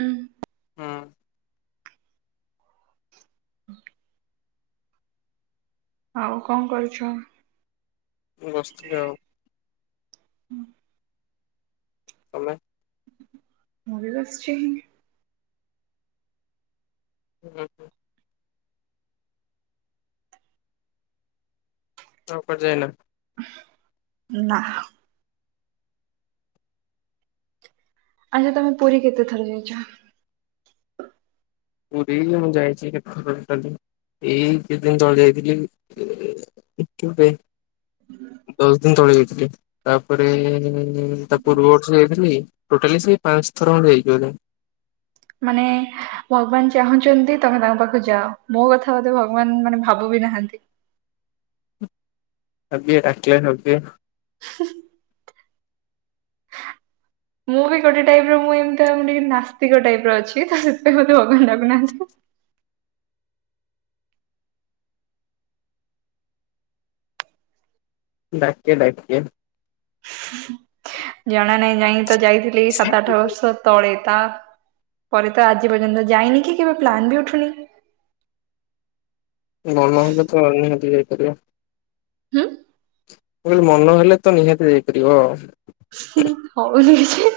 ହୁଁ ହୁଁ। [inaudible] ଆଉ କଣ କରୁଛ? ବସ୍ ଥିଲି ଆଉ। ହୁଁ। ତମେ? ମୁଁ ବି ବସଛି। ହୁଁ। ଆଉ କୁଆଡେ ଯାଇନା? ନା। ଆଚ୍ଛା ତମେ ପୁରୀ କେତେ ଥର ଯାଇଛ? [unintelligible] ମୁଁ ଯାଇଛି କେତେ ଥର ଟୋଟାଲି ଏଇ କେତେ ଦିନ ତଳେ ଯାଇଥିଲି। କେବେ ଦଶ ଦିନ ତଳେ ଯାଇଥିଲି ତାପରେ ତାପ ପୂର୍ବ ଥିଲ ଟୋଟାଲି ସେ ପାଞ୍ଚ ଥର ଖଣ୍ଡେ ଯାଇଛି ବୋଧେ। ମାନେ ଭଗବାନ ଚାହୁଁଛନ୍ତି ତମେ ତାଙ୍କ ପାଖକୁ ଯାଅ ମୋ କଥା ବୋଧେ ଭଗ ବାନ ମାନେ ଭାବୁ ବିି ନାହାନ୍ତି ଆ ବି ରାକିଲ ହଉଛି। [unintelligible] [inaudible] ମୁଁ ବି ଗୋଟେ ଟାଇପର ମୁଁ ଏମିତି ଆ ଟିକେ ନାସ୍ତିକ ଟାଇପର ଅଛି ସେଥି ପାଇଁ ମୋତେ ଭଗବାନ ଡାକୁନାହାନ୍ତି। ଡାକିବେ ଡାକିବେ। ଜଣା ନାହିଁ ଯାଇ ତ ଯାଇଥିଲି ସାତ ଆଠ ବର୍ଷ ତଳେ ତା ପରେ ତ ଆଜି ପର୍ଯ୍ୟନ୍ତ ଯାଇନି କି କେବେ ପ୍ଲାନ୍ ବି ଉଠୁନି [unintelligible] ଗର୍ମ ହେଲେ ତ ନିହାତି ଯାଇପାରିବା [unintelligible] ହୁଁ। ମୁଁ କହିଲି ମନ ହେଲେ ତ ନିହାତି ଯାଇପାରିବ ଆଉ ସେ ହଉନ କିଛି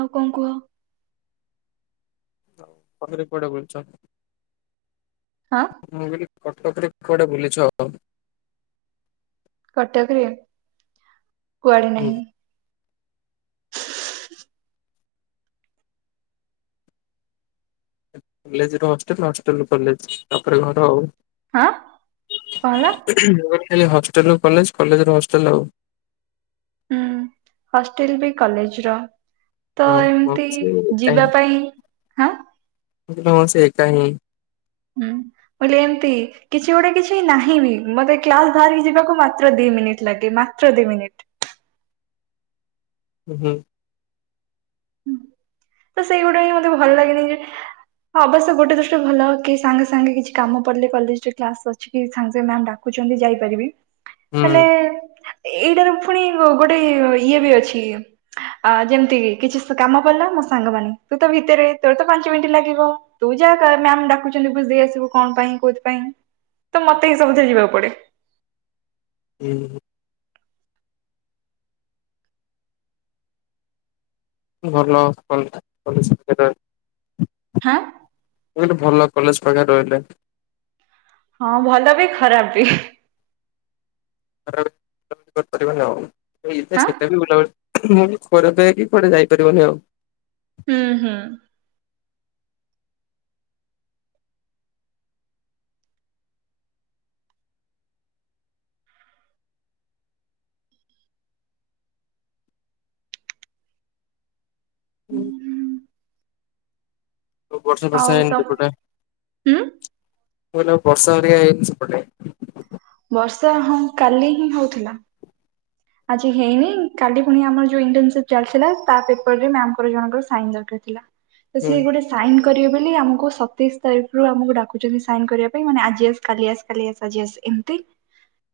ଆଉ କଣ କୁହ? [unintelligible] ପାଖ କଟେ ବଛ [inaudible] ହଁ। ମୁଁ କହିଲି କଟକରେ କୁଆଡେ ବୁଲିଛ? [unintelligible] କଟକରେ କୁଆଡେ ହୁଁ ନାହିଁ। କଲେଜରୁ ହଷ୍ଟେଲ ହଷ୍ଟେଲରୁ କଲେଜ ତାପରେ ଘର ଆଉ ଆଁ କଣ ହେଲା। ଖାଲି ହଷ୍ଟେଲରୁ କଲେଜ କଲେଜରୁ ହଷ୍ଟେଲ ଆଉ। ହୁଁ ହଷ୍ଟେଲ ବି କଲେଜର ତ ହଁ ହଁ ଏମିତି ସେ ଏକା ହିଁ ଯିବା ମୁଁ ପାଇଁ ହଁ [unintelligible] ସେ ଏକା ହିଁ। ହୁଁ ବୋଲେ ଏମତି କିଛି ଗୋଟେ କିଛି ନାହିଁ ବି ମତେ କ୍ଲାସ ବାହାରିକି ଯିବାକୁ ମାତ୍ର ଦି ମିନିଟ୍ ଲାଗେ ମାତ୍ର ଦି ମିନିଟ୍ ହୁଁ। ତ ସେଇଗୁଡା ହିଁ ମତେ ଭଲ ଲାଗେନି ଯେ ହଁ ଅବଶ୍ୟ ଗୋଟେ ଦୃଷ୍ଟି ଭଲ କି ସାଙ୍ଗେ ସାଙ୍ଗେ କିଛି କାମପଡ଼ିଲେ କଲେଜରେ କ୍ଲାସ କରେ ସାଙ୍ଗେ ସାଙ୍ଗେ ମ୍ୟାମ୍ ଡାକୁଛନ୍ତି ଯାଇପାରିବି ହୁଁ ହେଲେ ଏଇଟାର ପୁଣି ଗୋଟେ ଇଏ ବି ଅଛି ଅ ଯେମିତି କି କିଛି କାମ ପଡିଲା ମୋ ସାଙ୍ଗମାନୋନ ତୁ ତ ଭିତରେ ତୋର ତ ପାଞ୍ଚ ମିନିଟ ଲାଗିବ। ତୁ ଯାହା ମ୍ୟାାମ ଡାକୁଛନ୍ତି ବୁଝ ଦେଇ ଆସିବୁ କଣ ପାଇଁ କୋଉଥି ପାଇଁ ତ ମତେ ହିଁ ସବୁଥିରେ ଯିବାକୁ ପଡେ। ହୁଁ। ଭଲ [unintelligible] ଆଁ। ମୁଁ କହିଲି ଭଲ କଲେଜ ପାଖରେ ରହିଲେ। ହଁ ଭଲ ବି ଖରାପ ବି। କରିବାର ଆଉ ହାଁ ସେତେ ବି ବୁଲାବୁଲି ମୁଁ ପରେେ ପ କି ପରେଆଡେ ଯାଇପାରିବନି ଆଉ। ହୁଁ ହୁଁ। ହୁଁ। ବର୍ଷା ଫର୍ଷା ଆଉ ହେଇନି ତ ସେପଟେ ହୁଁ ମୁଁ କହିଲି ଆଉ ବର୍ଷା ଘରିଅ ହେଇନି ସେପଟେ। ବର୍ଷା ହଁ କାଲି ହିଁ ହଉଥିଲା। ଆଜି ହେଇନି କାଲି ପୁଣି ଆମର ଯୋଉ ଇଣ୍ଟସି ଚାଲିଥିଲା ତା ପେପର ରେ ମ୍ୟାମଙ୍କର ଜଣଙ୍କର ସାଇନ ଦରକାର ଥିଲା। ତ ହୁଁ ସିଏ ଗୋଟେ ସାଇନ୍ କରିବେ ବୋଲି ଆମକୁ ସତେଇଶ ତାରିଖରୁ ଆମକୁ ଡାକୁଚଛନ୍ତି ସାଇନ୍ କରିବା ପାଇଁ ମାନେ ଆଜି ଆସ କାଲି ଆସ କାଲି ଆସ ଆଜି ଆସ। ଏମତି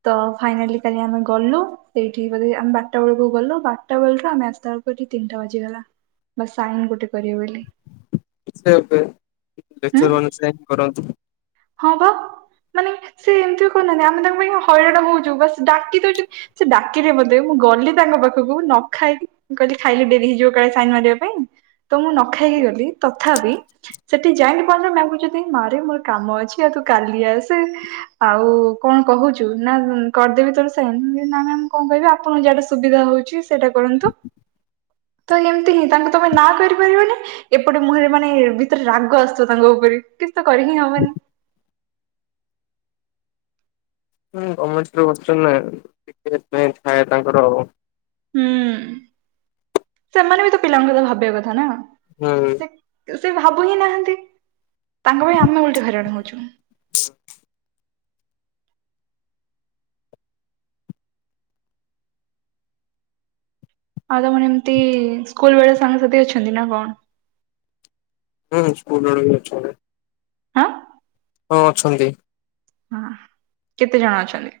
ତ ଫାଇନାଲି କାଲି ଆମେ ଗଲୁ। ସେଇଠି ବୋଧେ ଆମ ବାରଟା ବେଳକୁ ଗଲୁ ବାରଟା ବେଳଠୁ ଆମେ ଆସିଲା ବେଳକୁ ଏଠି ତିନିଟା ବାଜିଗଲା। ବାସ ସାଇନ ଗୋଟେ କରିବି ବୋଲି। ସେ ଏବେ ହୁଁ। ଲେକ୍ଚର ମାନେ ସାଇନ୍ କରନ୍ତୁ। ହଁ ବା ମାନେ ସେ ଏମିତି କହୁନାହାନ୍ତି ଆମେ ତାଙ୍କ ପାଇଁ ହଇରାଣ ହଉଛୁ ବାସ୍ ଡାକି ଦଉଛନ୍ତି ସେ ଡାକିଲେ ମୋତେ ମୁଁ ଗଲି ତାଙ୍କ ପାଖକୁ ନ ଖାଇକି ମୁ କହିଲି ଖାଇଲେ ଡେରି ହେଇଯିବ କାଳେ ସାଇନ ମାରିବା ପାଇଁ। ତ ମୁଁ ନ ଖାଇକି ଗଲି ତଥାପି ସେଠି ଯାଇକ ପ କହୁଛନ୍ତି ମାରେ ମୋର କାମ ଅଛି ଅଛି ତୁ କଲି ଆସେ। ଆଉ କଣ କହୁଛୁ ନା କରିଦେବି ତୋର ସୋଇନ ନା ମ୍ୟାମ କଣ କହିବି ଆପଣଙ୍କ ଯାହାଟା ସୁବିଧା ହଉଛି। ସେଇଟା କରନ୍ତୁ ତ ଏମତି ହିଁ ତାଙ୍କୁ ତମେ ନା କରିପାରିବନି। ଏପଟେ ମୁହଁରେ ମାନେ ଭିତରେ ରାଗ ଆସୁଥବ ତାଙ୍କ ଉପରେ କିଛି ତ କରିହିଁ ହବନି। ହୁଁ ଗମେଣ୍ଟରେ ବସିଛନ୍ତି ନାଁ ଟିକେଁ ଥାଏ ତାଙ୍କର ଆଉ। ହୁଁ ସେମାନେ ବି ତ ପିଲାଙ୍କ କଥା ଭାବିବା କଥା ନା। ହୁଁ। ସେ ସେ ଭାବୁ ହିଁ ନାହାନ୍ତି ତାଙ୍କ ପାଇଁ ଆମେ ଓଲିଟି ହଇରାଣ ହଉଛୁ। ଆଉ ତମମାନେ ଏମିତି ସ୍କୁଲ ବେଳେ ସାଙ୍ଗସାଥି ଅଛନ୍ତି ନା କଣ। ହଁ ସ୍କୁଲ ଆଡେ ବି ଅଛନ୍ତି। ଆଁ ହଁ ଅଛନ୍ତି। ଓହୋ କେତେ ଜଣ ଅଛନ୍ତି?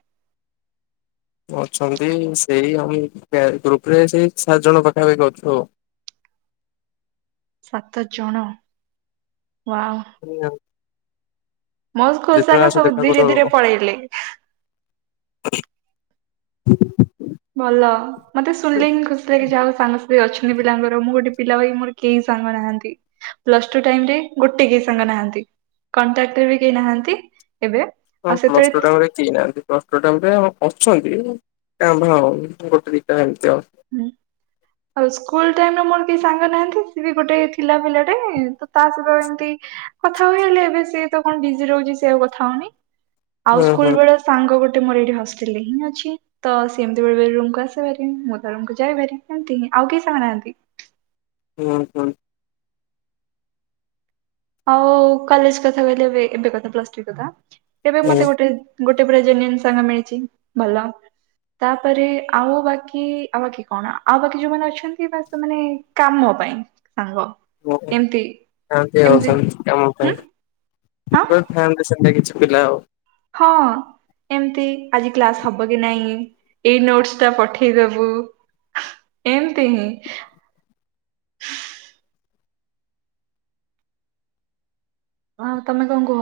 ଅଛନ୍ତି ସେଇ ଆମ ଗ୍ରୁପ ରେ ସେଇ ସାତ ଜଣ ପାଖାପାଖି ଅଛୁ ଆଉ। ସାତ ଜଣ ୱାଉ। ହ୍ନ ଆଉ। ମୋ ସ୍କୁଲ ଯେତେବେଳେ ସାଙ୍ଗ ଆସ ସବୁ ଦେଖା କର ଧୀରେ ଆଉ। ଧୀରେ ପଳେଇଲେ। [unintelligible] ଭଲ ମତେ ଶୁିନିଲେ ହିଁ ଖୁସି ଲାଗେ ଯାହାହଉ ସାଙ୍ଗସାଥି ଅଛନ୍ତି ପିଲାଙ୍କର ମୁଁ ଗୋଟେ ପିଲା ଭାଇ ମୋର କେହି ସାଙ୍ଗ ନାହାନ୍ତି। ପ୍ଲସଟୁ ଟାଇମରେ ଗୋଟେ କେହି ସାଙ୍ଗ ନାହାନ୍ତି କଣ୍ଟ୍ରାକ ରେ ବି କେହି ନାହାନ୍ତି ଏବେ। ହଁ ଆଉ ପ୍ଲସ ଟୁ ଟା ସେତେବେଳେ ଭାରି ତି ନାହାନ୍ତି ପ୍ଲସ ଟୁ ଗୋଟେ ଅ ଅଛନ୍ତି କା ମ୍ଭା ଗୋଟେ ଦିଟା ଏମତି ଆଉ। ହୁଁ ଆଉ ସ୍କୁଲ ଟାଇମରେ ମୋର କେହି ସାଙ୍ଗ ନାହାନ୍ତି ସେ ବି ଗୋଟେ ଥିଲା ପିଲାଟେ ତା ସହିତ ଏମତି କଥା ହୁ ହେଲେ ଏବେ ସିଏ ତ କଣ ବିଜି ରହୁଛି ସିଏ ଆଉ କଥା ହଉନି। ଆଉ ହୁଁ ହୁଁ ସ୍କୁଲବେଳେ ସାଙ୍ଗ ଗୋଟେ ମୋର ଏଇଠି ହଷ୍ଟେଲରେ ହିଁ ଅଛି ତ ସେମିତି ବେଳେ ବଳେ ରୁମୁକୁୁ ଆସେ ଭାରି। ତା ରୁମକୁ ଯାଏଭାରି ଏମିତି ଆଉ କିଏ ସାଙ୍ଗ ନାହାନ୍ତି। ହୁଁ ହୁଁ। ଆଉ କଲେଜ କଥା କହିଲେ ଏବେ ଏବେ କଥା ପ୍ଲସ ଥ୍ରି କଥା। ଏବେ ମତେ ଗୋଟେ ଗୋଟେ ପୁରା ଜେନ୍ୟୁନ୍ ସାଙ୍ଗ ମିଳିଛି ଭଲ। ତାପରେ ଆଉ ବାକି ଆଉ ବାକି କଣ ଆଉ ବାକି ଯୋଉମାନେ ଅଛନ୍ତି ବା ସେମାନେ କାମ ପାଇଁ ସାଙ୍ଗ ଆଜ୍ଞା। ଏମତି। ଆଉ କେ ଅଛନ୍ତି କାମ ପାଇଁ। ହଁ ଗୁରେ ଥାଆନ୍ତି ସେମିତି କିଛି ପିଲା ଆଉ। ହଁ। ଏମତି ଆଜି କ୍ଲାସ ହବ କି ନାହିଁ ଏଇ ନୋଟସ ଟା ପଠେଇଦବୁ। ଏମିତି ହି। ହଁ ତମେ କଣ କୁହ?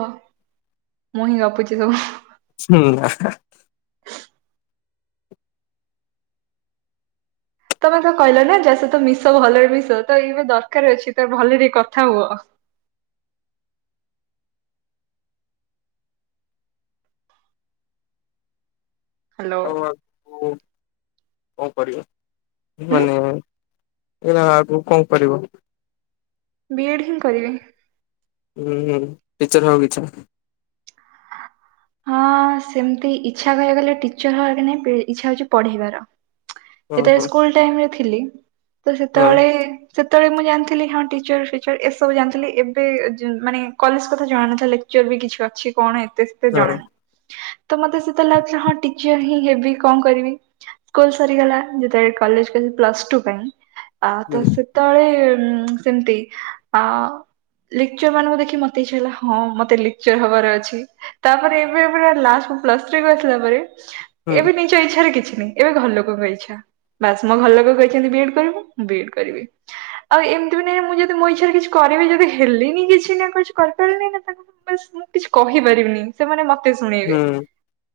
ମୁଁ ହିଁ ଗପୁଛିି ସବୁ। ହୁଁ ଆହା। ତମେ ତ କହିଲ ନା ଯାହା ସହିତ ମିଶ ଭଲରେ ମିଶ। ତ ଏବେ ଦରକାର ଅଛି ତ ଭଲରେ କଥା ହୁଅ। [inaudible] ହ୍ୟାଲୋ କଣ କରିବ ହୁଁ ମାନେ? ଏଇନା ଆଗକୁ କଣ କରିବ? ବି ଏଡ଼୍ ହିଁ କରିବି। ହୁଁ ହୁଁ ଟିଚର ହବା କୁ ଇଚ୍ଛା। ହଁ ସେମତି ଇଛା କହୀବାକୁ ଗଲେ ଟିଚର ହବାକେ ନାଇଁ ଇଛା ହଉଛି ପଢେଇବାର। ହଁ ଯେତେବେଳେ ହଁ ସ୍କୁଲ ଟାଇମରେ ଥିଲି ତ ହଁ ସେତେବେଳେ ସେତେବେଳେ ମୁଁ ଜାଣିଥିଲି ହଁ ଟିଚର ଫିଚର ଏସବୁ ଜାଣିଥିଲି ଏବେ ଯେ ମାନେ କଲେଜ କଥା ଜଣାନଥିଲେ ଚର ବି କିଛି ଅଛି କଣ ଏତେ ସେତେ ହଁ ଜଣେ ନାହିଁ। ତ ମତେ ସେତେଲ ଲାଗୁଥିଲା ହଁ ଟିଚର ହିଁ ହେବି କଣ କରିବି ସ୍କୁଲ ସରିଗଲା। ଯେତେବେଳେ କଲେଜ ଗଲି ପ୍ଲସ୍ ଟୁ ପାଇଁ ଆଉ ହୁଁ ତ ସେ ତଳେ ସେମିତି ଆ ଲେକ୍ଚର ମାନଙ୍କୁ ଦେଖି ମତେଇଚ୍ଛା ହେଲା ହଁ ମତେ ଲେକ୍ଚର ହବାର ଅଛି। ତାପରେ ଏବେ ପୁରା ଲାଷ୍ଟ କୁ ପ୍ଲସ ଥ୍ରୀକୁ ଆସିଲା ପରେ ହୁଁ ଏବେ ନିଜ ଇଛାରେ କିଛି ନାହିଁ ଏବେ ଘର ଲୋକଙ୍କ ଇଚ୍ଛା। ବାସ୍ ମୋ ଘର ଲୋକ କହିଛନ୍ତି ବି ଏଡ କରିବୁ ମୁଁ ବି ଏଡ କରିବି। ଆଉ ଏମିତି ବି ନାହିଁ ମୁଁ ଯଦି ମୋ ଇଛାରେ କିଛି କରିବି ନି ବି ହେଲିନି କିଛି ନା କିଛି କରିପାରିନି ନା ତାଙ୍କୁ ବାସ୍ ମୁଁ କିଛି କହିପାରିବିନି। ସେମାନେ ମତେ ଶୁଣେଇବେ ହୁଁ।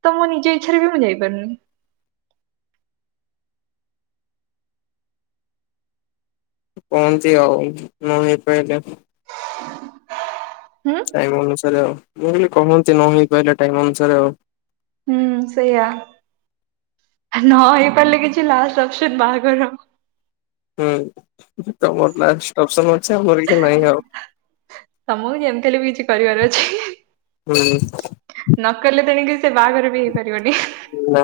ତ ମୋ ନିଜ ଇଚ୍ଛରେ ବି ମୁଁ ଯାଇପାରୁନି। କହନ୍ତି ଆଉ ନ ହେଇପାଇଲେ?। ହୁଁ। ଇବ ଅନୁସାରେ ଆଉ। ମୁଁ କହିଲି କହନ୍ତି ନ ହେଇ ପାରିଲେ ଟାଇମ୍ ଅନୁସାରେ ଆଉ। ହୁଁ ସେଇଆ ନ ହେଇପାରିଲେ କିଛି ଲାଷ୍ଟ ଅପସନ ବାହାଘରର। ହୁଁ ତମର ଲାଷ୍ଟ ଅପସନ ଅଛି ଆମର କିଛି ନାହିଁ ଆଉ। ତମକୁ ଯେମିତି ହେଲେ ବି କିଛି କରିବାର ଅଛି। ହୁଁ। ନକଲେ ତେଣିକି ସେ ବାହାଘର ବି ହେଇପାରିବନି। ନା।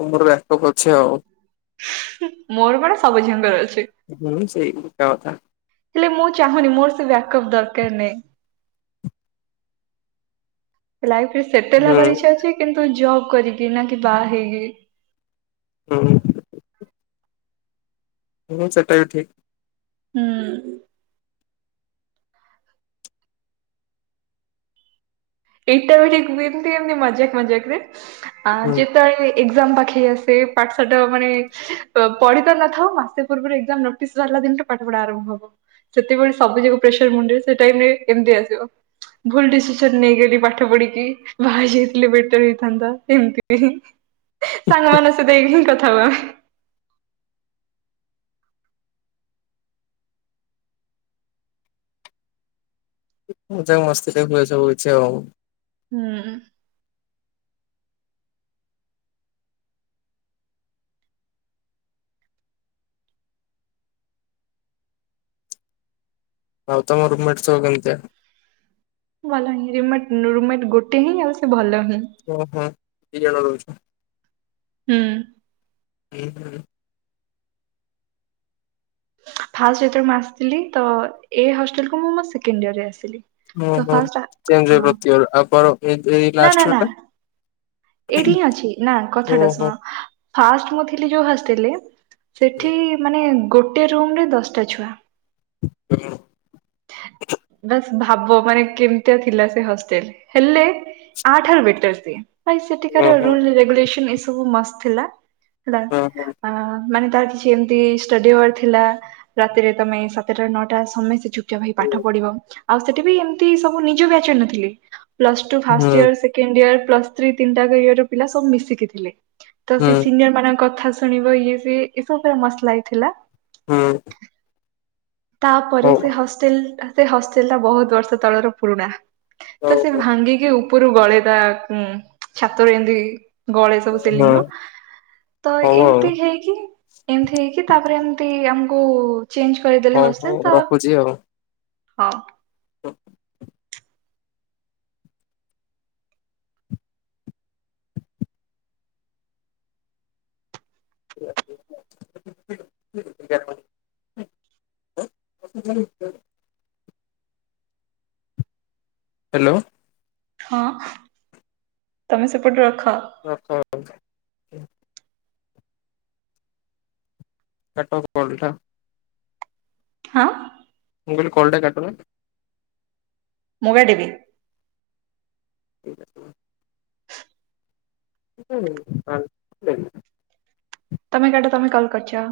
ତମର ବ୍ୟାକପ୍ ଅଛି ଆଉ। ମୋର କଣ ସବୁ ଝିଅଙ୍କର ଅଛି। ହୁଁ ସେଇ ଏକା କଥା। ହେଲେ ମୁଁ ଚାହୁଁନି ମୋର ସେ ବ୍ୟାକଅପ୍ ଦରକାର ନାହିଁ। ଲାଇଫ ରେ ସେଟେଲେ ହୁଁ ହେବାର ଇଚ୍ଛା ଅଛି କିନ୍ତୁ ଜବ୍ କରିକି ନା କି ବାହା ହେଇକି। ହୁଁ। ହୁଁ ସେଟା ବି ଠିକ୍। ହୁଁ। ଏଇଟା ବି ଟିକ ଏମିତି ଏମିତି ମଜାକ ମଜାକ ରେ ଆ ହୁଁ ଯେତେଳେ ଏକ୍ଜାମ ପାଖେଇ ଆସେ ପାଠ ଶାଟ ମାନେ ପଢି ତ ନଥାଉ ମାସେ ପୂର୍ବରୁ ଏକ୍ସାମ ନୋଟିସ୍ ବାହାରିଲା ଦିନରେ ପାଠ ପଢା ଆରମ୍ଭ ହବ। ଯେତେବେଳ ସବୁଯାକ ପ୍ରେସର ମୁଣ୍ଡ ସେ ଟାଇମ୍ ରେ କେମିତି ଆସିବ ଭୁଲ ଡିସିସନ ନେଇଗଲି। ପାଠ ପଢିକି ବାହା ହେଇ ଯାଇଥିଲେ ବେଟର ହେଇଥାନ୍ତା ଏମିତି। ସାଙ୍ଗ ମାନଙ୍କ ସହିତ ଏହିଁ କଥା ହଉ ଆମେ। ମଜା ମସ୍ତି ରେ ହୁଏ ସବୁ କିଛି ଆଉ। ହୁଁ। ଆଉ ତମ ରୁମେଟ ସବୁ କେମିତିଆ? ଭଲ ହଁ ରୁମେଟ୍ ରୁମେଟ ଗୋଟେ ହିଁ ଆଉ ସେ ଭଲ ହିଁ। ଉଁ ହୁଁ ଦି ଜଣ ରହୁଛୁ। ହୁଁ। ଉହୁଁ। ଫାଷ୍ଟ ଯେତବେଳେ ମୁଁ ଆସିଥିଲି ତ ଏ ହଷ୍ଟେଲକୁ ମୁଁ ମୋ ସେକେଣ୍ଡ ଇୟରରେ ଆସିଲି। ଓ ତ ହୋ ଫାଷ୍ଟ ଚେଞ୍ଜ ହଁ ହୁଏ ପ୍ରତି [inaudible] ନା ନା ଲାଷ୍ଟ ୟର ନା ଟା। ଏଇଠି ହିଁ ଅଛି ନା ଟା କଥାଟା ଓହୋ। ଶୁଣ ଫାଷ୍ଟ ମୁଁ ଥିଲି ଯୋଉ ହଷ୍ଟେଲ ରେ ସେଠି ମାନେ ଗୋଟେ ରୁମରେ ଦଶଟା ଛୁଆ। ଓହୋ [unintelligible] ଭାବ ମାନେ କେମିତିଆ ଥିଲା ସେ ହଷ୍ଟେଲ ହେଲେ ଆଠାରୁ ବେଟର ସିଏ। ଭାଇ ସେଠିକା ର ଓହୋ ରୁଲୁ ରେଗୁଲେଶନ ଏସବୁ ମସ୍ତ୍ ଥିଲା। ହେଲା। ଓହୋ ଅ ମାନେ ତାର କିଛି ଏମିତି ଷ୍ଟଡି ଆୱର ଥିଲା। ରାତିରେ ତମେ ସାତଟା ନଅଟା ସମୟ ଶିଯୁ ଜ ଭାଇ ପାଠ ପଢିବ ଆଉ ସେଠି ବି ଏମିତି ସବୁ ନିଜ ବ୍ୟାଚର ନଥିଲି ପ୍ଲସ ଟୁ ଫାଷ୍ଟ ହୁଁ ୟାର ସେ ସେକେଣ୍ଡ ୟାର ପ୍ଲସ୍ ଥ୍ରି ତିନି ଟା ଆଙ୍କ ୟାର ପିଲା ସବୁ ମିଶିକି ଥିଲେ ତ ହୁଁ। ସେଇ ସିନିୟର୍ ମାନଙ୍କ କଥା ଶୁଣିବ ଇଏ ସିଏ ଏସବୁ ପୁରା ମସ୍ତ ଲାଗିଥିଲା। ହୁଁ। ତାପରେ ହଉ ସେ ହଷ୍ଟେଲ ସେ ହଷ୍ଟେଲ ଟା ବହୁତ ବର୍ଷ ତଳର ପୁରୁଣା। ତ ହଁ ସେ ଭାଙ୍ଗିକି ଉପରୁ ଗଳେ ତା ଛାତରେ ଏତି। ଗଳେଇ ଦେବ ସିଲିଙ୍ଗ ହଉ ର ତ ଆଉ ଏମିତି ହେଇକି ଏମିତି ହେଇକି ତାପରେ ଏମିତି ଆମକୁ ଚେଞ୍ଜ କରିଦେଲେ ହଉ ହଉ ହଷ୍ଟେଲ ତ। ହଁ। ହଁ [unintelligible] ହୁଁ ହୁଁ [unintelligible] ହ୍ୟାଲୋ। ହଁ ତମେ ସେପଟେ ରଖ। ହ ହ। କଟ୍ ଅଫ କୋଲଟା। ହଁ। ମୁଁ କହିଲି କଲ୍ ଟା କଟୁନୁ। ମୁଗା ଟିବି। ଠିକ୍ ଅଛି। ହୁଁ [unintelligible] ତମେ କାଟ ତମେ କଲ କରିଚ।